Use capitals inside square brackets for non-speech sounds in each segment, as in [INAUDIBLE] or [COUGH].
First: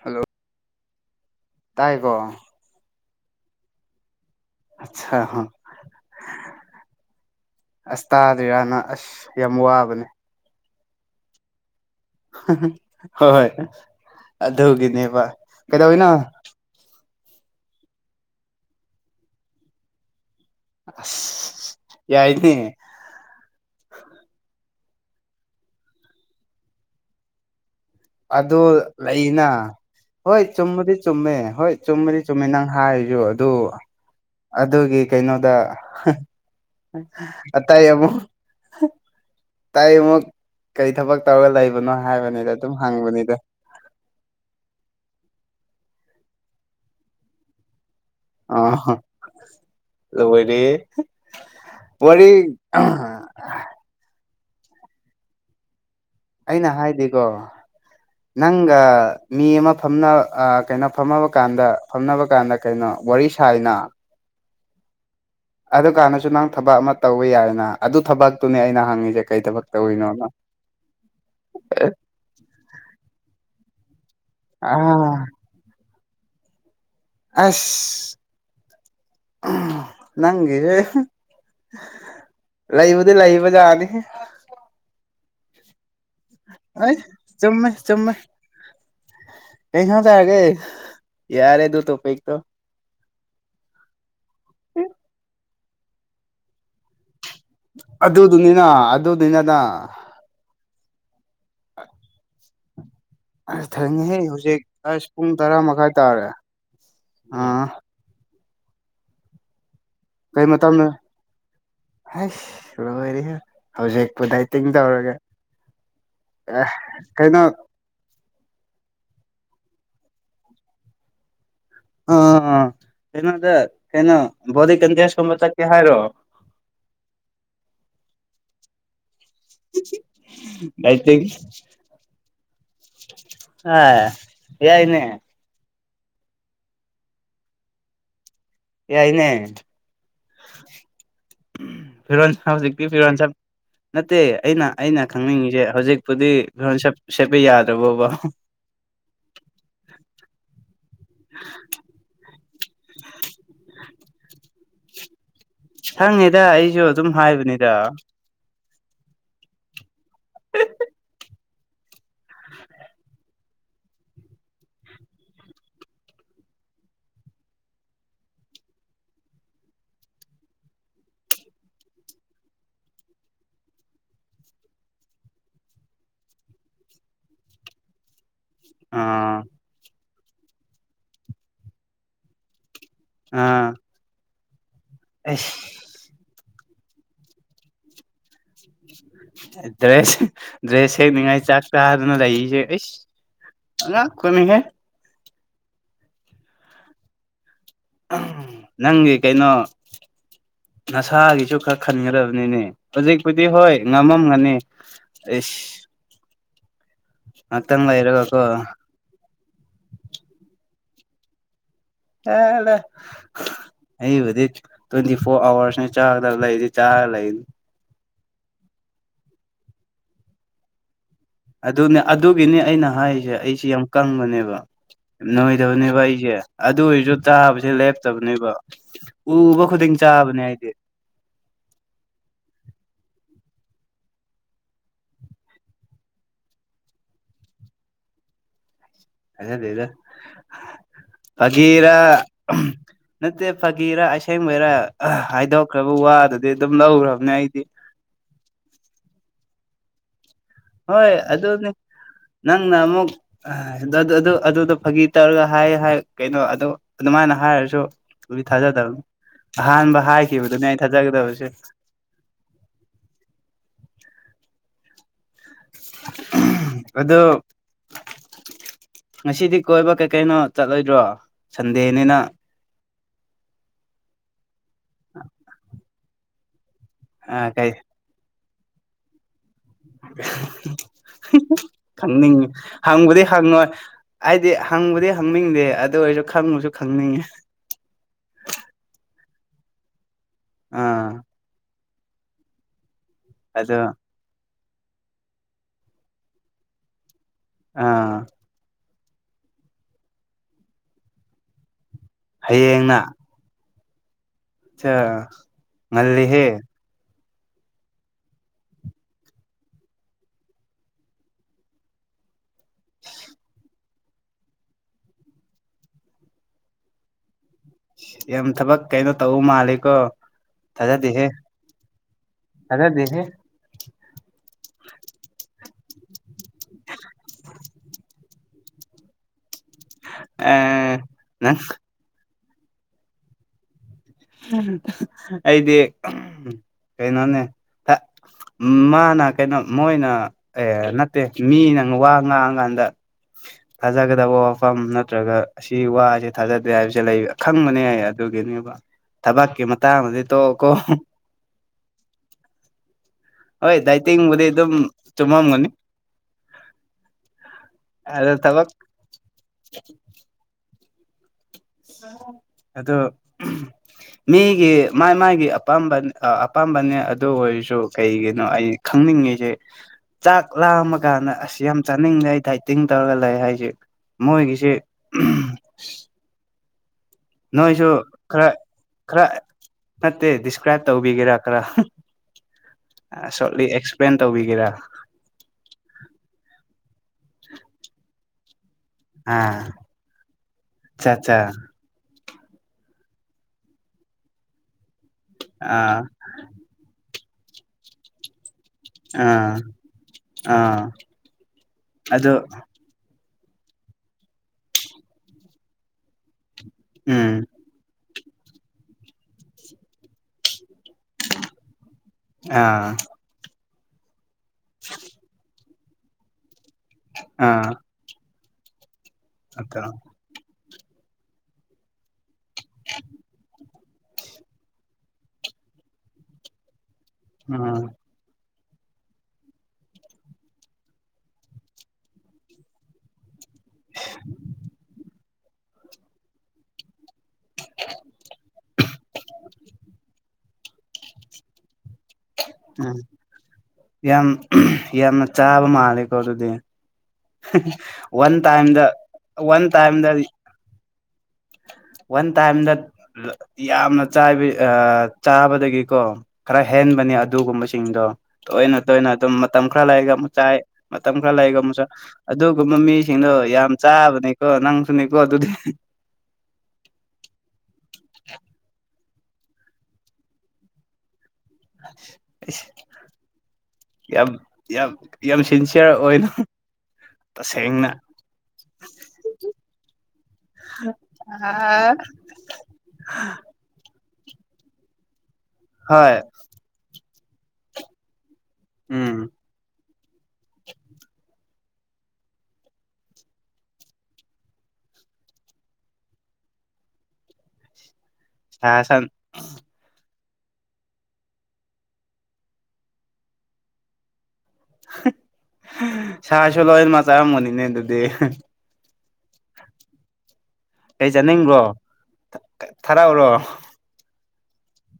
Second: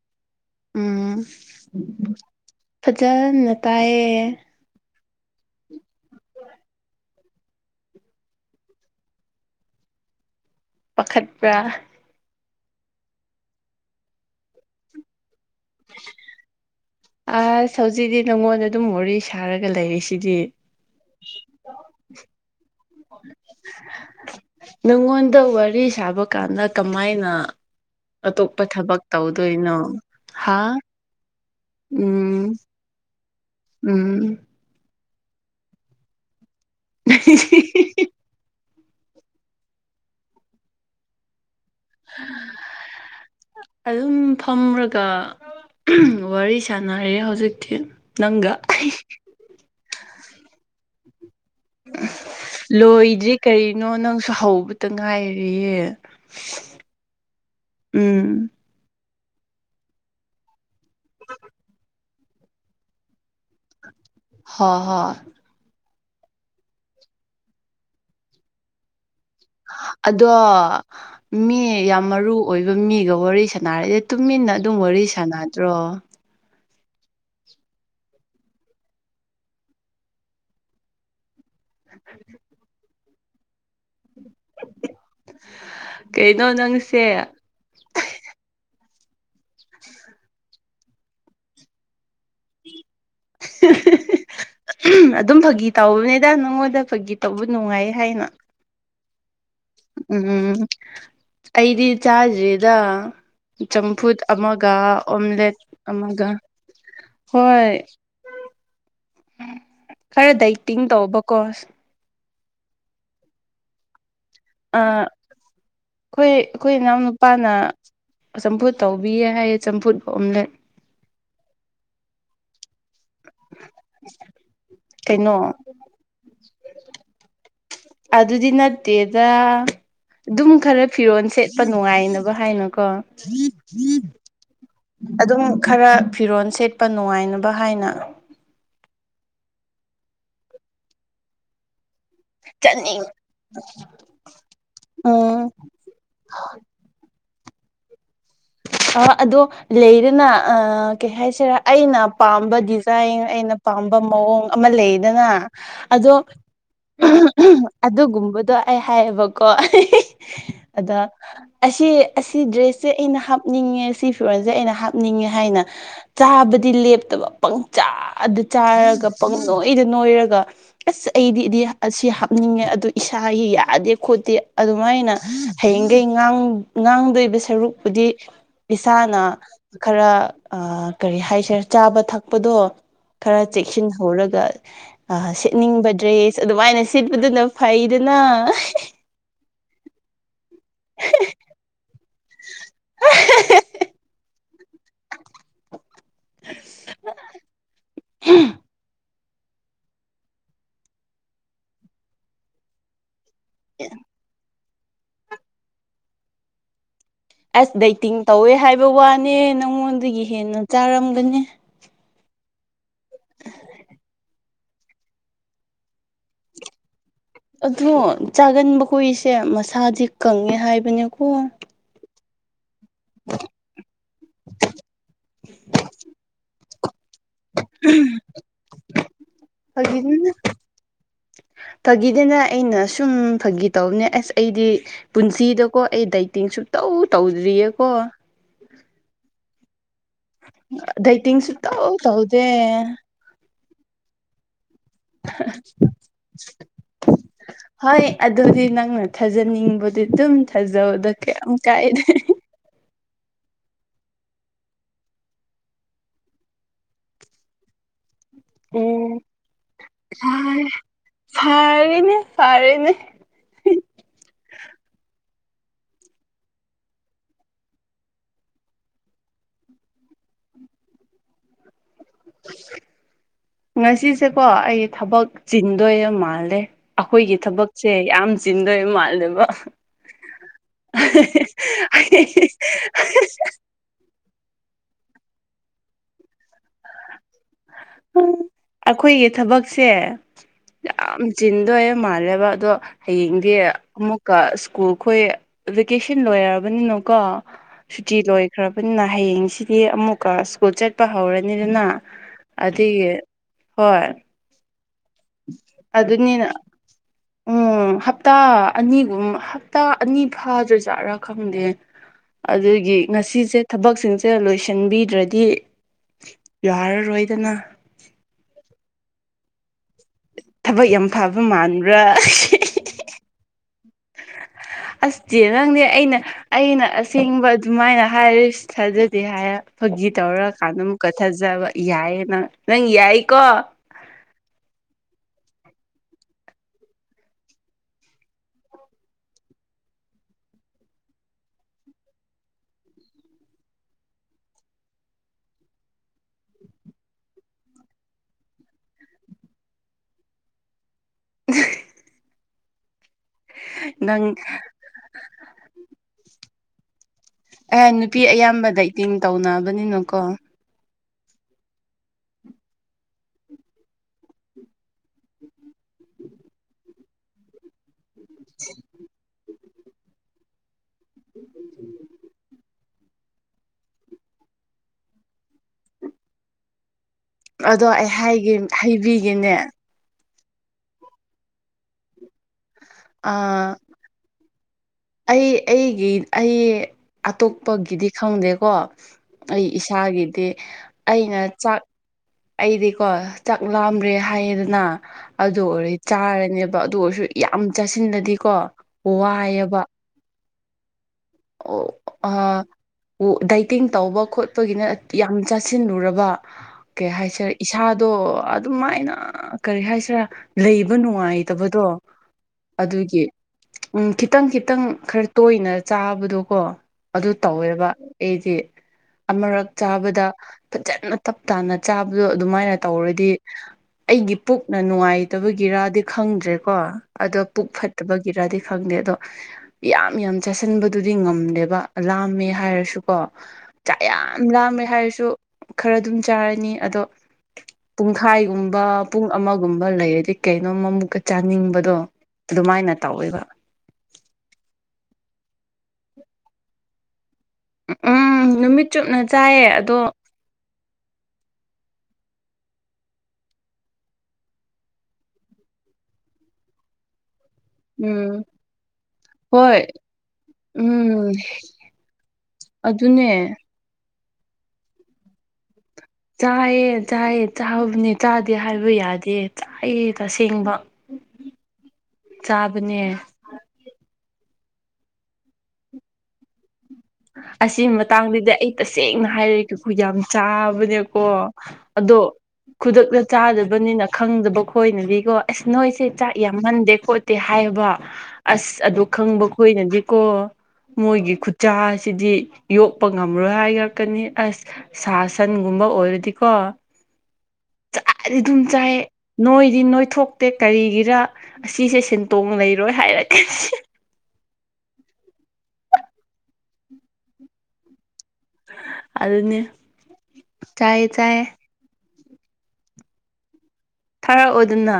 hello ꯎꯝ ꯇꯥꯏꯀꯣ ꯐꯖꯅ ꯇꯥꯏꯌꯦ ꯑꯆꯥ [UNINTELLIGIBLE] ꯑꯁ ꯇꯥꯗ꯭ꯔꯤ ꯔꯅ ꯑꯁ ꯌꯥꯝ ꯋꯥꯕꯅꯦ ꯄꯥꯈꯠꯄ꯭ꯔꯥ ꯍꯣꯏ ꯑꯗꯨꯒꯤꯅꯦꯕ ꯀꯩꯗꯧꯔꯤꯅꯣ ꯑꯁ ꯍꯧꯖꯤꯛꯗꯤ ꯅꯪꯉꯣꯟꯗ ꯑꯗꯨꯝ ꯋꯥꯔꯤ ꯁꯥꯔꯒ ꯂꯩꯔꯤꯁꯤꯗꯤ ꯑꯁ ꯌꯥꯏꯅꯦ ꯅꯪꯉꯣꯟꯗ ꯋꯥꯔꯤ ꯁꯥꯕ ꯀꯥꯟꯗ ꯀꯃꯥꯏꯅ ꯑ ꯑꯇꯣꯞꯄ ꯊꯕꯛ ꯂꯩꯅ ꯇꯧꯗꯣꯏꯅꯣ ꯍꯣꯏ ꯍꯥ ꯆꯨꯝꯕꯗꯤ ꯆꯨꯝꯃꯦ ꯍꯣꯏ ꯆꯨꯝꯃꯅꯤ ꯆꯨꯝꯃꯦ ꯎꯝ ꯅꯪ ꯍꯥꯏꯔꯤꯁꯨ ꯑꯗꯨ ꯎꯝ ꯑꯗꯨꯒꯤ ꯀꯩꯅꯣꯗ ꯑꯇꯩ ꯑꯃꯨꯛ ꯇꯥꯏ ꯑꯃꯨꯛ ꯀꯔꯤ ꯊꯕꯛ ꯇꯧꯔꯒ ꯂꯩꯕꯅꯣ ꯍꯥꯏꯕꯅꯤꯗ ꯑꯗꯨꯝ ꯍꯪꯡꯕꯅꯤꯗ ꯑꯗꯨꯝ ꯐꯝꯔꯒ ꯋꯥꯔꯤ ꯁꯥꯟꯅꯔꯦ ꯍꯧꯖꯤꯛꯇꯤ ꯅꯪꯒ ꯑ ꯂꯣꯏꯔꯦ ꯋꯥꯔꯤ ꯑ ꯥ ꯅꯣ ꯅꯪꯁꯨ ꯍꯧꯕꯇ ꯉꯥꯏꯔꯤꯌꯦ ꯑꯩꯅ ꯍꯥꯏꯗꯤꯀꯣ ꯎꯝ ꯅꯪ ꯅꯪꯒ ꯃꯤ ꯑꯃ ꯐꯝꯅ ꯑꯥ ꯀꯩꯅꯣ ꯐꯝꯃꯕ ꯀꯥꯟꯗ ꯐꯝꯅꯕ ꯀꯥꯟꯗ ꯀꯩꯅꯣ ꯋꯥꯔꯤ ꯁꯥꯏꯅ ꯍꯣꯏ ꯍꯣꯏ ꯑꯗꯨ ꯀꯥꯟꯗꯁꯨ ꯅꯪ ꯊꯕꯛ ꯑꯃ ꯇꯧꯕ ꯌꯥꯏꯅ ꯑꯗꯨ ꯊꯕꯛꯇꯨꯅꯦ ꯑꯩꯅ ꯍꯪꯉꯤꯁꯦ ꯀꯩ ꯊꯕꯛ ꯇꯧꯔꯤꯅꯣꯅ ꯑꯗꯣ ꯃꯤ ꯌꯥꯝ ꯃꯔꯨ ꯑꯣꯏꯕ ꯃꯤꯒ ꯋꯥꯔꯤ ꯁꯥꯟꯅꯔꯗꯤ ꯇꯨꯃꯤꯟꯅ ꯑꯗꯨꯝ ꯋꯥꯔꯤ ꯑꯥ ꯁꯥꯟꯅ ꯇ꯭ꯔꯣ ꯑꯁ ꯅꯪꯒꯤꯁꯦ ꯂꯩꯕꯨꯗꯤ ꯂꯩꯕꯖꯥꯅꯤ ꯍꯦ ꯀꯩꯅꯣ ꯑꯩ ꯅꯪꯁꯦ ꯆꯨꯝꯃꯦ ꯆꯨꯝꯃꯦ ꯀꯩ ꯏꯟꯁꯥꯡ ꯆꯔꯥꯒꯦ ꯌꯥꯔꯦ ꯑꯗꯨ ꯇꯣꯄꯩꯛꯇꯣ ꯑꯗꯨꯝ ꯐꯥꯒꯤ ꯇꯧꯕꯅꯤꯗ ꯅꯪꯉꯣꯟꯗ ꯐꯥꯒꯤ ꯇꯧꯕ ꯅꯨꯡꯉꯥꯏ ꯑꯗꯨꯗꯨꯅꯤꯅ ꯑꯗꯨꯗꯤꯅꯗ ꯎꯝ ꯎꯝ ꯑꯩꯗꯤ ꯆꯥꯗ꯭ꯔꯤꯗ ꯑꯁ ꯊꯦꯡꯉꯦꯍꯦ ꯆꯝꯐꯨꯠ ꯍꯧꯖꯤꯛ ꯑꯃꯒ ꯑꯁ ꯄꯨꯡ ꯑꯣꯝꯂꯦꯠ ꯇꯔꯥ ꯃꯈꯥꯏ ꯑꯃꯒ ꯇꯥꯔꯦ ꯑꯥ ꯍꯣꯏ ꯈꯔ ꯀꯩ ꯗꯥꯏꯇꯤꯡ ꯃꯇꯝꯅꯣ ꯇꯧꯕꯀꯣ ꯍꯩꯁ ꯂꯣꯏꯔꯦꯍꯦ ꯍꯧꯖꯤꯛꯄꯨ ꯗꯥꯏꯇ ꯑ ꯑꯩꯈꯣꯏ ꯑꯦ ꯑꯩꯈꯣꯏ ꯏꯅꯥꯎ ꯀꯩꯅꯣ ꯅꯨꯄꯥꯅ ꯆꯝꯐꯨꯠ ꯇꯧꯕꯤꯌꯦ ꯍꯥꯏꯌꯦ ꯆꯝꯐꯨꯠ ꯑꯣꯝꯂꯦꯠ ꯑ ꯀꯩꯅꯣꯗ ꯀꯩꯅꯣ ꯕꯣꯗꯤ ꯀꯩꯅꯣ ꯀꯟꯇꯦꯁꯀꯨꯝꯕ ꯆꯠꯀꯦ ꯍꯥꯏꯔꯣ ꯑꯗꯨꯗꯤ ꯅꯠꯇꯦꯗ ꯑꯗꯨꯝ ꯈꯔ ꯗꯥꯏꯇꯤꯡ ꯐꯤꯔꯣꯜ ꯁꯦꯠꯄ ꯅꯨꯡꯉꯥꯏꯅꯕ ꯍꯥꯏꯅꯀꯣ ꯑꯥ ꯌꯥꯏꯅꯦ ꯑꯗꯨꯝ ꯈꯔ ꯐꯤꯔꯣꯜ ꯁꯦꯠꯄ ꯅꯨꯡꯉꯥꯏꯅꯕ ꯍꯥꯏꯅ ꯌꯥꯏꯅꯦ ꯎꯝ ꯐꯤꯔꯣꯟ ꯍꯧꯖꯤꯛꯇꯤ ꯆꯠꯅꯤꯡ ꯐꯤꯔꯣꯟ ꯆꯠ ꯅꯠꯇꯦ ꯑꯩꯅ ꯑꯩꯅ ꯎꯝ ꯈꯪꯅꯤꯡꯉꯤꯁꯦ ꯍꯧꯖꯤꯛ ꯄꯨꯨꯗꯤ ꯐꯤꯔꯣꯟ ꯁꯦꯠ ꯁꯦꯠꯄ ꯌꯥꯗ꯭ꯔꯕꯣꯕ ꯑ ꯑꯗꯣ ꯂꯩꯗꯅ ꯑ ꯀꯩ ꯍꯥꯏꯁꯤꯔ ꯑꯩꯅ ꯄꯥꯝꯕ ꯗꯤꯖꯥꯏꯟ ꯑꯩꯅ ꯄꯥꯝꯕ ꯃꯑꯣꯡ ꯑꯃ ꯂꯩꯗꯅ ꯑꯗꯣ ꯈꯪꯉꯤꯗ ꯑꯩꯁꯨ ꯑꯗꯨꯝ ꯎꯝ ꯎꯝ ꯍꯥꯏꯕꯅꯤꯗ ꯑꯗꯨꯒꯨꯝꯕꯗꯣ ꯑꯩ ꯍꯥꯏꯌꯦꯕꯀꯣ ꯑꯗꯣ ꯑꯁꯤ ꯑꯁꯤ ꯗ꯭ꯔꯦꯁꯁꯦ ꯑꯩꯅ ꯍꯥꯞꯅꯤꯡꯉꯦ ꯁꯤ ꯐꯤꯔꯣꯟꯁꯦ ꯑꯩꯅ ꯍꯥꯞꯅꯤꯡꯉꯦ ꯍꯥꯏꯅ ꯆꯥꯕꯗꯤ ꯂꯦꯞꯇꯕ ꯄꯪ ꯆꯥꯗ ꯆꯥꯔꯒ ꯄꯪ ꯅꯣꯏꯗ ꯅꯣꯏꯔꯒ ꯑꯁ ꯑꯩꯗꯤꯗꯤ ꯑꯁꯤ ꯍꯥꯞꯅꯤꯡꯉꯦ ꯑꯗꯨ ꯏꯁꯥꯒꯤ ꯌꯥꯗꯦ ꯈꯣꯠꯇꯦ ꯑꯗꯨꯃꯥꯏꯅ ꯍꯌꯦꯡꯈꯩ ꯉꯥꯡ ꯉꯥꯡꯗꯣꯏꯕ ꯁꯔꯨꯛꯄꯨꯗꯤ ꯏꯁꯥꯅ ꯑꯥ ꯈꯔ ꯀꯔꯤ ꯍꯥꯏꯁꯔ ꯆꯥꯕ ꯊꯛꯄꯗꯣ ꯈꯔ ꯑꯥ ꯆꯦꯛꯁꯤꯟꯅ ꯍꯧꯔꯒ ꯑꯩꯁ ꯁꯤꯠꯅꯤꯡꯕ ꯗ꯭ꯔꯦꯁ ꯑꯗꯨꯃꯥꯏꯅ ꯁꯤꯠꯄꯗꯨꯅ ꯐꯩꯗꯅ ꯗ꯭ꯔꯦꯁ ꯗ꯭ꯔꯦꯁ ꯁꯦꯛꯅꯤꯡꯉꯥꯏ ꯆꯥꯛ ꯆꯥ ꯅꯪꯅ ꯂꯩꯔꯤꯁꯦ ꯑꯩꯁ ꯑꯉꯛꯄꯅꯤꯍꯦ [UNINTELLIGIBLE] ꯅꯪꯒꯤ ꯀꯩꯅꯣ ꯅꯁꯥꯒꯤꯁꯨ ꯈꯔ ꯈꯟꯒ꯭ꯔꯕꯅꯤꯅꯦ ꯍꯧꯖꯤꯛꯄꯨꯗꯤ ꯍꯣꯏ ꯉꯝꯃꯝꯒꯅꯤ ꯑꯁ ꯑꯁ ꯇꯥꯏ ꯇꯤꯡ ꯂꯩꯔꯒꯀꯣ ꯇꯧꯋꯦ ꯍꯥꯏꯕ ꯋꯥꯅꯦ ꯅꯪꯉꯣꯟꯗꯒꯤ ꯍꯦꯟꯅ ꯆꯥꯔꯝꯒꯅꯤ ꯄꯦꯜꯂꯦ ꯑꯩꯕꯨꯗꯤ ꯇ꯭ꯋꯦꯟꯇꯤ ꯐꯣꯔ ꯑꯋꯥꯔꯁꯅꯦ ꯆꯥꯒꯗꯕ ꯂꯩꯔꯗꯤ ꯆꯥ ꯂꯩ ꯑꯗꯣ ꯆꯥꯒꯟꯕ ꯀꯣꯏꯏꯁꯦ ꯃꯁꯥꯗꯤ ꯀꯪꯉꯦ ꯍꯥꯏꯕꯅꯦꯀꯣ ꯑꯗꯨꯅꯦ ꯑꯗꯨꯒꯤꯅꯤ ꯑꯩꯅ ꯍꯥꯏꯔꯤꯁꯦ ꯑꯩꯁꯦ ꯌꯥꯝ ꯀꯪꯕꯅꯦꯕ ꯅꯣꯏꯗꯕꯅꯦꯕ ꯑꯩꯁꯦ ꯑꯗꯨ ꯑꯣꯏꯔꯁꯨ ꯆꯥꯕꯁꯦ ꯂꯦꯞꯇꯕꯅꯦꯕ ꯎꯕ ꯈꯨꯗꯤꯡ ꯐꯥꯒꯤꯗꯅ ꯆꯥꯕꯅꯦ ꯑꯩꯗꯤ [INAUDIBLE] ꯐꯥꯒꯤꯗꯅ ꯑꯩꯅ ꯁꯨꯝ ꯐꯥꯒꯤ ꯇꯧꯕꯅꯦ ꯑꯁ ꯑꯩꯗꯤ ꯄꯨꯟꯁꯤꯗꯀꯣ ꯑꯩ ꯗꯥꯏꯇꯤꯡ ꯁꯨꯡꯇꯧ ꯇꯧꯗ꯭ꯔꯤꯌꯦꯀꯣ ꯊꯥꯖꯗꯦꯗ ꯗꯥꯏ-ꯇꯤꯡ ꯁꯨꯡꯇꯧ ꯐꯥꯒꯤꯔ ꯇꯧꯗꯦ ꯅꯠꯇꯦ ꯐꯥꯒꯤꯔ ꯑꯁꯦꯡꯕꯩꯔ ꯍꯥꯏꯗꯣꯛꯈ꯭ꯔꯕ ꯋꯥꯗꯨꯗꯤ ꯑꯗꯨꯝ ꯂꯧꯈ꯭ꯔꯕꯅꯦ ꯑꯩꯗꯤ ꯍꯣꯏ ꯑꯗꯨꯗꯤ ꯅꯪꯅ ꯊꯥꯖꯅꯤꯡꯕꯗꯤ ꯑꯗꯨꯝ ꯊꯥꯖꯕꯗ ꯀꯌꯥꯝ ꯀꯥꯏꯗꯦ ꯅꯪ ꯅ ꯑꯃꯨꯛ ꯑ ꯑꯗꯨꯗꯣ ꯐꯥꯒꯤ ꯇꯧꯔꯒ ꯍꯥꯏ ꯍꯥꯏ ꯀꯩꯅꯣ ꯑꯗꯨ ꯑꯗꯨꯃꯥꯏꯅ ꯍꯥꯏꯔꯁꯨ ꯑꯗꯨꯗꯤ ꯊꯥꯖꯗꯕꯅꯤ ꯎꯝ ꯑꯍꯥꯟꯕ ꯍꯥꯏꯈꯤꯕꯗꯨꯅꯦ ꯑꯩ ꯊꯥꯖꯒꯗꯕꯁꯦ ꯐꯔꯦꯅꯦ ꯐꯔꯦꯅꯦ ꯑꯗꯣ ꯉꯁꯤꯗꯤ ꯀꯣꯏꯕ ꯀꯩꯀꯩꯅꯣ ꯆꯠꯂꯣꯏꯗ꯭ꯔꯣ ꯁꯟꯗꯦꯅꯤꯅ ꯉꯁꯤꯁꯦꯀꯣ ꯑꯩ ꯊꯕꯛ ꯆꯤꯟꯗꯣꯏ ꯃꯥꯜꯂꯦ ꯑꯩꯈꯣꯏꯒꯤ ꯀꯩ ꯊꯕꯛꯁꯦ ꯌꯥꯝ ꯆꯤꯟꯗꯣꯏ ꯃꯥꯜꯂꯦꯕ ꯈꯪꯅꯤꯡꯉꯦ ꯍꯪꯕꯗꯤ ꯍꯪꯉꯣꯏ ꯑꯩꯗꯤ ꯍꯪꯕꯗꯤ ꯍꯪꯅꯤꯡꯗꯦ ꯑꯗꯨ ꯑꯣꯏꯔꯁꯨ ꯈꯪꯉꯁꯨ ꯈꯪꯅꯤꯡꯉꯦ ꯑꯩꯈꯣꯏꯒꯤ ꯊꯕꯛꯁꯦ ꯑꯥ ꯌꯥꯝ ꯆꯤꯟꯗꯣꯏ ꯃꯥꯜꯂꯦꯕ ꯑꯗꯣ ꯍꯌꯦꯡꯗꯤ ꯑꯗꯣ ꯑꯃꯨꯛ ꯁ꯭ꯀꯨꯜ ꯈꯣꯏ ꯚꯦꯀꯦꯁꯟ ꯂꯣꯏꯔꯕꯅꯤꯅ ꯀꯣ ꯑꯥ ꯁꯨꯇꯤ ꯂꯣꯏꯈ꯭ꯔ ꯄꯨꯟꯅ ꯍꯌꯦꯡꯁꯤꯗꯤ ꯑꯃꯨꯛꯀ ꯁ꯭ꯀꯨꯜ ꯆꯠꯄ ꯍꯧꯔꯅꯤꯗꯅ ꯑꯗꯨꯒꯤ ꯍꯣꯏ ꯆꯥ ꯑꯗꯨꯅꯤꯅ ꯎꯝ ꯑꯣ ꯍꯞꯇꯥ ꯑꯅꯤꯒꯨꯝ ꯍꯞꯇꯥ ꯑꯅꯤ ꯐꯥꯗ꯭ꯔꯖꯥꯠꯔꯥ ꯈꯪꯗꯦ ꯑꯗꯨꯒꯤ ꯉꯁꯤꯁꯦ ꯊꯕꯛꯁꯤꯡꯁꯦ ꯂꯣꯏꯁꯤꯟꯕꯤꯗ꯭ꯔꯗꯤ ꯌꯥꯔꯔꯣꯏꯗꯅ ꯌꯥꯝ ꯊꯕꯛ ꯀꯩꯅꯣ ꯇꯧꯕ ꯃꯥꯜꯂꯤꯀꯣ ꯊꯕꯛ ꯌꯥꯝ ꯐꯕ ꯃꯥꯟꯕ꯭ꯔꯥ ꯊꯥꯖꯗꯦꯍꯦ ꯑꯁ [UNINTELLIGIBLE] ꯅꯪꯅꯦ ꯑꯩꯅ ꯑꯩꯅ ꯑꯁꯦꯡꯕ ꯑꯗꯨꯃꯥꯏꯅ ꯍꯥꯏꯔꯁꯤ ꯊꯥꯖꯗꯦ ꯍꯥꯏꯔ ꯐꯥꯒꯤ ꯑ ꯇꯧꯔꯀꯥꯟꯗ ꯑꯃꯨꯛꯀꯥ ꯅꯪ ꯊꯥꯖꯕ ꯌꯥꯏꯌꯦ ꯅꯪ ꯅꯪ ꯌꯥꯏꯀꯣ ꯑꯩꯗꯤ ꯀꯩꯅꯣꯅꯦ ꯃꯥꯅ ꯀꯩꯅꯣ ꯃꯣꯏꯅ ꯑꯦ ꯅꯠꯇꯦ ꯃꯤ ꯅꯪ ꯋꯥ ꯉꯥꯡꯉꯀꯥꯟꯗ ꯊꯥꯖꯒꯗꯕ ꯋꯥꯐꯝ ꯅꯠꯇ꯭ꯔꯒ ꯑꯁꯤ ꯋꯥꯁꯦ ꯊꯥꯖꯗꯦ ꯍꯥꯏꯕꯁꯦ ꯂꯩꯕ ꯈꯪꯕꯅꯦ ꯑꯗꯨꯒꯤꯅꯦꯕ ꯊꯕꯛꯀꯤ ꯃꯇꯥꯡꯗꯗꯤ ꯇꫭꯛꯑꫭꯀꫭ ꯍꯣꯏ ꯅꯪ ꯗꯥꯏꯇꯤꯡꯕꯨꯗꯤ ꯑꯗꯨꯝ ꯆꯨꯝꯃꯝꯒꯅꯤ ꯑꯦ ꯅꯨꯄꯤ ꯑꯗ ꯊꯕꯛ ꯑꯌꯥꯝꯕꯗ ꯗꯥꯏꯇꯤꯡ ꯇꯧꯅꯕꯅꯤꯅꯀꯣ ꯑꯗꯣ ꯃꯤꯒꯤ ꯃꯥꯏ ꯃꯥꯒꯤ ꯑꯄꯥꯝꯕ ꯑꯄꯥꯝꯕꯅꯦ ꯑꯗꯨ ꯑꯣꯏꯔꯁꯨ ꯀꯩꯒꯤꯅꯣ ꯑꯩ ꯈꯪꯅꯤꯡꯉꯤꯁꯦ ꯆꯥꯛ ꯂꯥꯝꯃ ꯀꯥꯟꯗ ꯑꯁ ꯌꯥꯝ ꯆꯥꯅꯤꯡꯗꯦ ꯑꯩ ꯗꯥꯏꯇꯤꯡ ꯇꯧꯔꯒ ꯂꯩ ꯍꯥꯏꯁꯦ ꯃꯣꯏꯒꯤꯁꯦ ꯑꯗꯣ ꯅꯣꯏꯁꯨ ꯑꯩꯍꯥꯏꯒꯦ ꯍꯩꯕꯤꯒꯦꯅꯦ ꯃꯠꯇꯦ ꯗꯤꯁꯀ꯭ꯔꯥꯞ ꯇꯧꯕꯤꯒꯦꯔꯥ ꯈꯔꯥ ꯁꫭꯠꯂꯤ ꯑꯥ ꯑꯦꯛꯁ ꯄ꯭ꯂꯦꯟ ꯇꯧꯕꯤꯒꯦꯔꯥ ꯑꯩ ꯑꯩꯒꯤ ꯑꯩ ꯑꯇꯣꯞꯄꯒꯤꯗꯤ ꯈꯪꯗꯦꯀꯣ ꯑꯥ ꯑꯩ ꯏꯁꯥꯒꯤꯗꯤ ꯑꯠꯆꯥ ꯑꯠꯆꯥ ꯑꯩꯅ ꯆꯥꯛ ꯑꯩꯗꯤꯀꯣ ꯆꯥꯛ ꯂꯥꯗ꯭ꯔꯦ ꯍꯥꯏꯌꯦꯗꯅ ꯑꯗꯨ ꯑꯣꯏꯔ ꯑꯥ ꯆꯥꯔꯅꯦꯕ ꯕ ꯑꯗꯨ ꯑꯣꯏꯔꯁꯨ ꯌꯥꯝ ꯆꯥꯁꯤꯟꯅꯗꯤꯀꯣ ꯑꯥ ꯑꯥ ꯑ ꯑꯗꯣ ꯑꯣ ꯗꯥꯏꯇꯤꯡ ꯇꯧꯕ ꯈꯣꯠꯄꯒꯤꯅ ꯌꯥꯝ ꯆꯥꯁꯤꯜꯂꯨꯔꯕ ꯀꯩ ꯎꯝ ꯍꯥꯏꯁꯤꯔꯥ ꯏꯁꯥ ꯑꯗꯣ ꯑꯗꯨꯝꯥꯏꯅ ꯀꯔꯤ ꯍꯥꯏꯁꯤꯔꯥ ꯂꯩꯕ ꯅꯨꯡꯉꯥꯏꯇꯕꯗꯣ ꯑꯥ ꯑꯗꯨꯒꯤ ꯎꯝ ꯈꯤꯇꯪ ꯈꯤꯇꯪ ꯈꯔ ꯇꯣꯏꯅ ꯆꯥꯕꯗꯣꯀꯣ ꯑꯗꯨ ꯑꯥ ꯇꯧꯋꯦꯕ ꯑꯩꯗꯤ ꯑꯃꯔꯛ ꯑꯗꯣ ꯆꯥꯕꯗ ꯐꯖꯅ ꯇꯥꯞ ꯇꯥꯟꯅ ꯆꯥꯕꯗꯣ ꯑꯗꯨꯃꯥꯏꯅ ꯇꯧꯔꯗꯤ ꯑꯩꯒꯤ ꯄꯨꯛꯅ ꯅꯨꯡꯉꯥꯏꯇꯕꯒꯤꯔꯗꯤ ꯈꯪꯗ꯭ꯔꯦꯀꯣ ꯑꯗꯣ ꯄꯨꯛ ꯎꯝ ꯐꯠꯇꯕ ꯏꯔꯗꯤ ꯈꯪꯗꯦ ꯑꯗꯣ ꯌꯥꯝ ꯌꯥꯝ ꯆꯁꯤꯟꯕ ꯑꯗꯨꯗꯤ ꯉꯝꯗꯦꯕ ꯂꯥꯝꯃꯦ ꯍꯥꯏꯔꯁꯨꯀꯣ ꯥꯆꯥꯛ ꯌꯥꯝ ꯂꯥꯝꯃꯦ ꯍꯥꯏꯔꯁꯨ ꯈꯔ ꯑꯗꯨꯝ ꯆꯥꯔꯅꯤ ꯑꯗꯣ ꯄꯨꯡꯈꯥꯏꯒꯨꯝꯕ ꯄꯨꯡ ꯑꯃꯒꯨꯝꯕ ꯂꯩꯔꯗꯤ ꯀꯩꯅꯣꯝ ꯃꯃꯨꯛꯀ ꯆꯥꯅꯤꯡꯕꯗꯣ ꯑꯗꯨꯃꯥꯏꯅ ꯎꯝ ꯇꯧꯋꯦꯕ ꯌꯥꯝ ꯌꯥꯝꯅ ꯆꯥꯕ ꯃꯥꯜꯂꯦꯀꯣ ꯑꯗꯨꯗꯤ ꯋꯥꯟ ꯎꯝ ꯇꯥꯏꯝꯗ ꯅꯨꯃꯤꯠ ꯆꯨꯞꯅ ꯋꯥꯟ ꯆꯥꯏꯌꯦ ꯇꯥꯏꯝꯗ ꯑꯗꯣ ꯋꯥꯟ ꯇꯥꯏꯝꯗ ꯌꯥꯝꯅ ꯆ ꯆꯥꯕꯗꯒꯤꯀꯣ ꯈꯔ ꯍꯦꯟꯕꯅꯦ ꯑꯗꯨꯒꯨꯝꯕ ꯁꯤꯡꯗꯣ ꯎꯝ ꯇꯣꯏꯅ ꯇꯣꯏꯅ ꯑꯗꯨꯝ ꯃꯇꯝ ꯍꯣꯏ ꯈꯔ ꯂꯩꯔꯒ ꯑꯃꯨꯛ ꯆꯥꯏ ꯃꯇꯝ ꯎꯝ ꯈꯔ ꯂꯩꯔꯒ ꯑꯃꯨꯛ ꯆꯥꯏ ꯑꯗꯨꯒꯨꯝꯕ ꯑꯗꯨꯅꯦ ꯃꯤꯁꯤꯡꯗꯣ ꯌꯥꯝ ꯆꯥꯕꯅꯦꯀꯣ ꯅꯪꯁꯨꯅꯦꯀꯣ ꯑꯗꯨꯗꯤ ꯆꯥꯏꯌꯦ ꯆꯥꯏꯌꯦ ꯆꯥꯕꯗꯤ ꯆꯥꯗꯦ ꯍꯥꯏꯕ ꯌꯥꯗꯦ ꯆꯥꯏꯑꯦ ꯇꯁꯦꯡꯕ ꯆꯥꯕꯅꯦ ꯌꯥꯝ ꯌꯥꯝ ꯌꯥꯝ ꯁꯤꯟꯁꯤꯌꯔ ꯑꯣꯏꯅ ꯑꯁꯤ ꯇꯁꯦꯡꯅ ꯃꯇꯥꯡꯗꯤꯗ ꯑꯩ ꯇꯁꯦꯡꯅ ꯍꯥꯏꯔꯦ ꯀꯦꯀꯨ ꯌꯥꯝ ꯆꯥꯕꯅꯦꯀꯣ ꯑ ꯑꯗꯣ ꯈꯨꯗꯛꯇ ꯆꯥꯗꯕꯅꯤꯅ ꯈꯪꯗꯕ ꯈꯣꯏꯅꯗꯤꯀꯣ ꯑꯁ ꯅꯣꯏꯁꯦ ꯍꯣꯏ ꯆꯥꯛ ꯌꯥꯝꯍꯟꯗꯦ ꯈꯣꯠꯇꯦ ꯍꯥꯏꯕ ꯑꯁ ꯑꯗꯨ ꯎꯝ ꯈꯪꯕ ꯈꯣꯏꯅꯗꯤꯀꯣ ꯃꯣꯏꯒꯤ ꯈꯨꯠꯆꯥ ꯑꯁꯤꯗꯤ ꯌꯣꯛꯄ ꯉꯝꯔꯣꯏ ꯍꯥꯏꯔꯛꯀꯅꯤ ꯑꯁ ꯁꯥ ꯁꯟꯒꯨꯝꯕ ꯑꯣꯏꯔꯗꯤꯀꯣ [UNINTELLIGIBLE] [INAUDIBLE] ꯆꯗꯤ ꯑꯗꯨꯝ ꯁꯥ ꯆꯥꯏ ꯁꯟ ꯅꯣꯏꯗꯤ ꯅꯣꯏꯊꯣꯛꯇꯦ ꯀꯔꯤꯒꯤꯔ ꯑꯁꯤꯁꯦ ꯁꯦꯟꯇꯣꯡ ꯂꯩꯔꯥꯕ ꯍꯥꯏꯔꯛꯀꯅꯤ ꯁꯥꯁꯨ ꯂꯣꯏ ꯃꯥ ꯆꯥꯔꯝꯒꯅꯤꯅꯦ ꯑꯗꯨꯗꯤ ꯑꯗꯨꯅꯦ ꯆꯥꯏꯌꯦ ꯀꯩ ꯆꯥꯏꯌꯦ ꯆꯥꯅꯤꯡꯕ꯭ꯔꯣ ꯊꯥ ꯊ ꯊꯥꯔꯛꯎꯔꯣ ꯊꯥꯔꯛꯎꯗꯅ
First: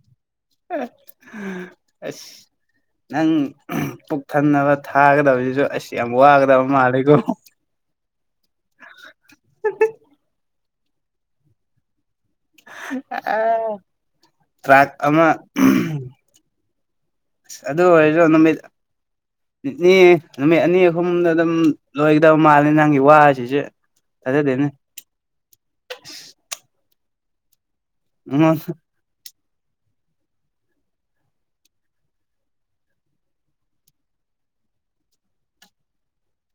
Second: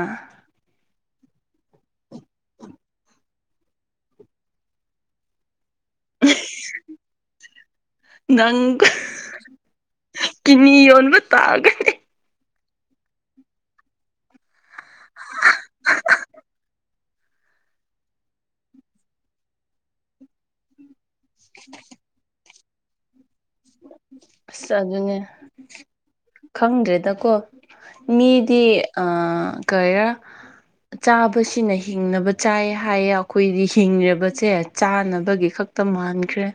ꯑꯁ ꯅꯪ ꯄꯨꯛ ꯊꯟꯅꯕ ꯊꯥꯒꯗꯕꯁꯤꯁꯨ ꯑꯁ ꯌꯥꯝ ꯋꯥꯒꯗꯕ ꯃꯥꯜꯂꯦꯀꯣ ꯅꯪ [INAUDIBLE] ꯀꯤꯠꯅꯤ ꯌꯣꯟꯕ ꯇꯥꯒꯅꯤ ꯇ꯭ꯔꯥꯛ ꯑꯃ ꯑꯗꯨ ꯑꯣꯏꯔꯖꯨ ꯅꯨꯃꯤꯠ [UNINTELLIGIBLE] ꯅꯨꯃꯤꯠ ꯑꯅꯤ ꯑꯍꯨꯝꯗ ꯑꯗꯨꯝ ꯂꯣꯏꯒꯗꯕ ꯃꯥꯜꯂꯦ ꯅꯪꯒꯤ ꯋꯥꯁꯤꯁꯦ ꯊꯥꯖꯗꯦꯅꯦ ꯑꯁ ꯑꯗꯨꯅꯦ ꯈꯪꯗꯦꯗꯀꯣ ꯅꯉꯣꯟ ꯃꯤꯗꯤ ꯑ ꯀꯩꯔ ꯆꯥꯕꯁꯤꯅ ꯍꯤꯡꯅꯕ ꯆꯥꯏ ꯍꯥꯏꯌꯦ ꯑꯩꯈꯣꯏꯗꯤ ꯍꯤꯡꯔꯕꯁꯦ ꯆꯥꯅꯕꯒꯤ ꯈꯛ ꯇ ꯃꯥꯟꯈ꯭ꯔꯦ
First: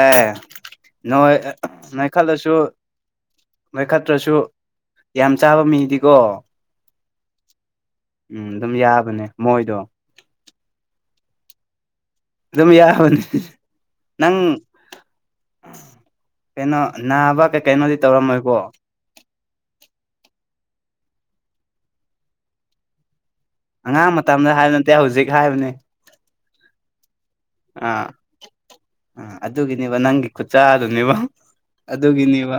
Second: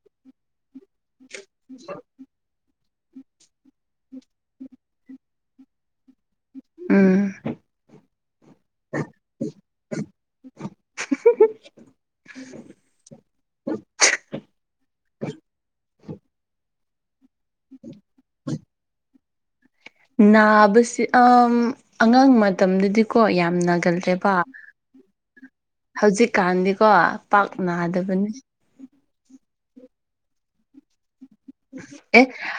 ꯑꯦ ꯅꯣꯏ ꯑ ꯅꯪ ꯈꯠꯂꯁꯨ ꯅꯣꯏꯈꯠꯇ꯭ꯔꯁꯨ ꯌꯥꯝ ꯆꯥꯕ ꯃꯤꯗꯤꯀꯣ ꯎꯝ ꯎꯝ ꯑꯗꯨꯝ ꯌꯥꯕꯅꯦ ꯃꯣꯏꯗꯣ [INAUDIBLE] ꯑꯗꯨꯝ ꯌꯥꯕꯅꯤ ꯅꯪ ꯀꯩꯅꯣ ꯅꯥꯕ ꯀꯩ ꯀꯩꯅꯣꯗꯤ ꯇꯧꯔꯝꯃꯣꯏꯀꯣ ꯅꯥꯕꯁꯦ ꯑꯉꯥꯡ ꯃꯇꯝꯗꯗꯤ ꯀꯣ ꯌꯥꯝ ꯅꯥꯒꯜ ꯑꯉꯥꯡ ꯂꯦꯕ ꯃꯇꯝꯗ ꯍꯥꯏꯕ ꯅꯠꯇꯦ ꯍꯧꯖꯤꯛ ꯍꯥꯏꯕꯅꯦ ꯍꯧꯖꯤꯛꯀꯥꯟꯗꯤꯀꯣ ꯄꯥꯛ ꯑꯥ ꯅꯥꯗꯕꯅꯤ ꯑꯗꯨꯒꯤꯅꯦꯕ ꯅꯪꯒꯤ ꯈꯨꯠꯆꯥꯗꯨꯅꯦꯕ ꯑꯦ ꯑꯗꯨꯒꯤꯅꯦꯕ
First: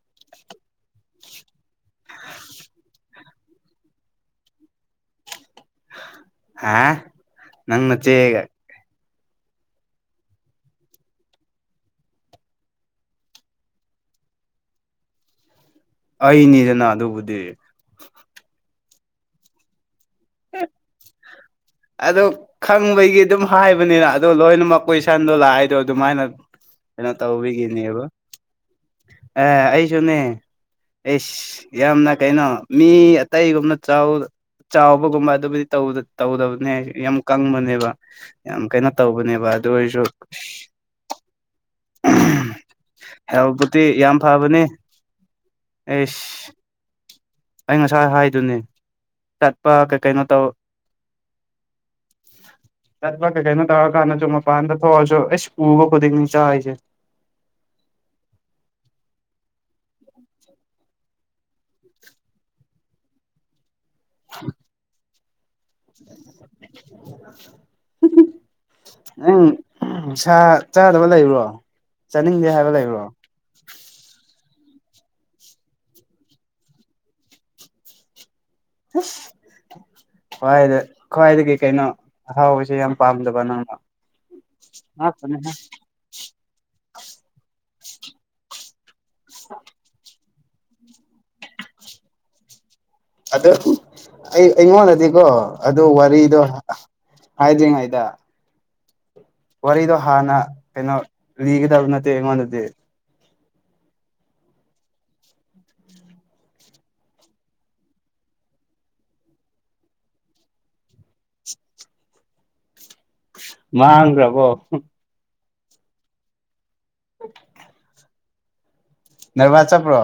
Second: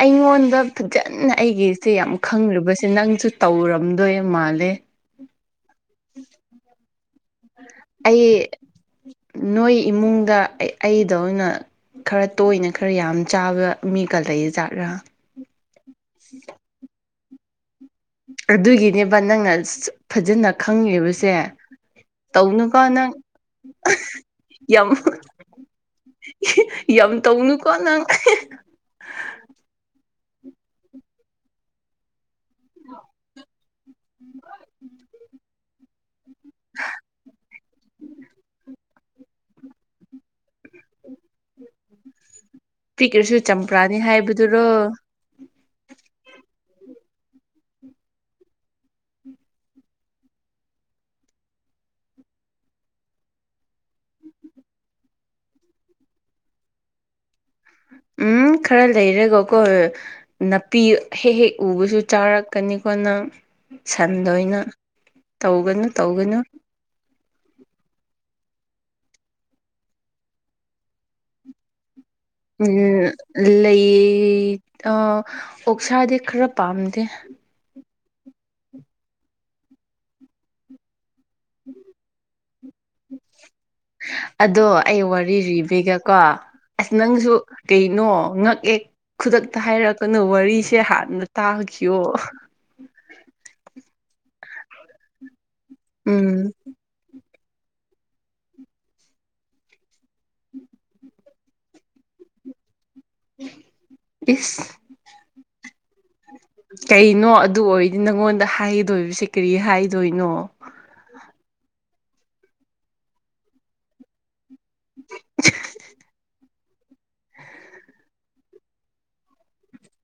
ꯑꯩꯉꯣꯟꯗ ꯐꯖꯅ ꯑꯩꯒꯤꯁꯦ ꯌꯥꯝ ꯈꯪꯔꯤꯕꯁꯦ ꯅꯪꯁꯨ ꯇꯧꯔꯝꯗꯣꯏ ꯃꯥꯜꯂꯦ ꯍꯥ ꯅꯪ ꯑꯩ ꯅꯆꯦꯒ ꯅꯣꯏ ꯏꯃꯨꯡꯗ ꯑꯩ ꯗꯧꯅ ꯈꯔ ꯇꯣꯏꯅ ꯈꯔ ꯌꯥꯝ ꯆꯥꯕ ꯃꯤꯒ ꯂꯩ ꯖꯥꯠꯔ ꯑꯩꯅꯤꯗꯅ ꯑꯗꯨꯕꯨꯗꯤ ꯑꯗꯨꯒꯤꯅꯦꯕ ꯅꯪꯅ ꯐꯖꯅ ꯈꯪꯔꯤꯕꯁꯦ ꯑꯣ ꯈꯪꯕꯒꯤ ꯑꯗꯨꯝ ꯍꯥꯏꯕꯅꯤꯅ ꯑꯗꯣ ꯂꯣꯏꯅ ꯃꯛ ꯌꯥꯝ ꯀꯣꯏꯁꯟꯗꯣ ꯂꯥꯛꯏꯗꯣ ꯑꯗꯨꯃꯥꯏꯅ ꯀꯩꯅꯣ ꯌꯥꯝ ꯇꯧꯅꯨꯀꯣ ꯇꯧꯕꯤꯒꯤꯅꯦꯕ ꯅꯪ ꯑꯦ ꯑꯩꯁꯨꯅꯦ ꯑꯦꯁ ꯌꯥꯝꯅ ꯀꯩꯅꯣ ꯃꯤ ꯑꯇꯩꯒꯨꯝꯅ ꯆꯥꯎ ꯆꯥꯎꯕꯒꯨꯝꯕ ꯑꯗꯨꯕꯨꯗꯤ ꯇꯧꯗ ꯇꯧꯗꯕꯅꯦꯕ ꯌꯥꯝ ꯀꯪꯕꯅꯦꯕ ꯌꯥꯝ ꯀꯩꯅ ꯇꯧꯕꯅꯦꯕ ꯑꯗꯨ ꯑꯩꯁꯨ ꯄꯤꯛꯈ꯭ꯔꯁꯨ ꯍꯦꯜꯕꯨꯗꯤ ꯆꯝꯄ꯭ꯔꯥꯅꯤ ꯌꯥꯝ ꯐꯕꯅꯤ ꯍꯥꯏꯕꯗꯨꯔꯣ ꯑꯦꯁ ꯑꯩ ꯉꯁꯥꯏ ꯍꯥꯏꯗꯨꯅꯦ ꯆꯠꯄ ꯀꯩ ꯀꯩꯅꯣ ꯇꯧ [INAUDIBLE] ꯆꯠꯄ ꯀꯩ ꯀꯩꯅꯣ ꯇꯧꯔ ꯀꯥꯟꯅꯁꯨ ꯃꯄꯥꯟꯗ ꯊꯣꯛꯑꯁꯨ ꯑꯦꯁ ꯎꯕ ꯈꯨꯗꯤꯡꯅꯤ ꯆꯥꯏꯁꯦ ꯎꯝ ꯈꯔ ꯂꯩꯔꯒꯀꯣ ꯅꯥꯄꯤ ꯍꯦꯛ ꯍꯦꯛ ꯎꯕꯁꯨ ꯆꯥꯔꯛꯀꯅꯤꯀꯣ ꯅꯪ ꯁꯟ ꯑꯣꯏꯅ ꯇꯧꯒꯅꯨ ꯇꯧꯒꯅꯨ [INAUDIBLE] ꯅꯪ ꯁꯥꯥ ꯆꯥꯗꯕ ꯂꯩꯕ꯭ꯔꯣ ꯆꯥꯅꯤꯡꯗꯦ ꯍꯥꯏꯕ ꯎꯝ ꯂꯩꯕ꯭ꯔꯣ ꯂꯩ ꯑꯥ ꯑꯣꯛꯁꯥꯗꯤ ꯈꯔ ꯄꯥꯝꯗꯦ ꯑꯁ ꯈ꯭ꯋꯥꯏꯗ ꯈ꯭ꯋꯥꯏꯗꯒꯤ ꯀꯩꯅꯣ ꯑꯍꯥꯎꯕꯁꯦ ꯌꯥꯝ ꯄꯥꯝꯗꯕ ꯅꯪꯅ ꯑꯗꯣ ꯑꯩ ꯋꯥꯔꯤ ꯉꯥꯛꯇꯅꯤꯍꯦ ꯔꯤꯕꯤꯒꯦ ꯀꯣ ꯑꯁ ꯅꯪꯁꯨ ꯀꯩꯅꯣ ꯉꯛꯑ ꯈꯨꯗꯛꯇ ꯍꯥꯏꯔꯛꯀꯅꯨ ꯋꯥꯔꯤꯁꯦ ꯍꯥꯟꯅ ꯇꯥꯒꯤꯁꯤꯌꯣ ꯑꯗꯣ ꯑꯩ ꯑꯩꯉꯣꯟꯗꯗꯤꯀꯣ ꯑꯗꯨ ꯋꯥꯔꯤꯗꯣ ꯎꯝ ꯍꯥꯏꯗ꯭ꯔꯤꯉꯩꯗ ꯋꯥꯔꯤꯗꯣ ꯍꯥꯟꯅ ꯀꯩꯅꯣ ꯂꯤꯒꯗꯕ ꯅꯠꯇꯦ ꯑꯩꯉꯣꯟꯗꯗꯤ ꯏꯁ ꯀꯩꯅꯣ ꯑꯗꯨ ꯑꯣꯏꯗꯤ ꯅꯪꯉꯣꯟꯗ ꯍꯥꯏꯗꯣꯏꯕꯁꯦ ꯀꯔꯤ ꯍꯥꯏꯗꯣꯏꯅꯣ ꯃꯥꯡꯒ꯭ꯔꯕꯣ [UNINTELLIGIBLE] ꯅꯔꯕꯥ ꯆꯠꯄ꯭ꯔꯣ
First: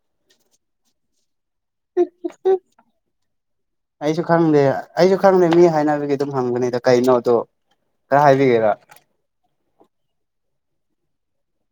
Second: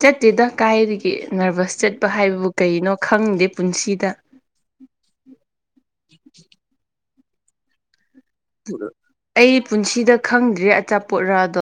ꯆꯠꯇꯦꯗ ꯀꯥꯏꯗꯒꯤ ꯅꯔꯚꯁ ꯆꯠꯄ ꯍꯥꯏꯕꯕꯨ ꯀꯩꯅꯣ ꯈꯪꯗꯦ ꯄꯨꯟꯁꯤꯗ ꯑꯩꯁꯨ ꯈꯪꯗꯦ ꯑꯩꯁꯨ ꯈꯪꯗꯦ ꯃꯤ ꯍꯥꯏꯅꯕꯒꯤ ꯑꯗꯨꯝ ꯍꯪꯕꯅꯤꯗ ꯀꯩꯅꯣꯗꯣ ꯈꯔ ꯍꯥꯏꯕꯤꯒꯦꯔ ꯑꯩ ꯄꯨꯟꯁꯤꯗ ꯈꯪꯗ꯭ꯔꯤ ꯑꯆꯥꯄꯣꯠ ꯔꯗꯣ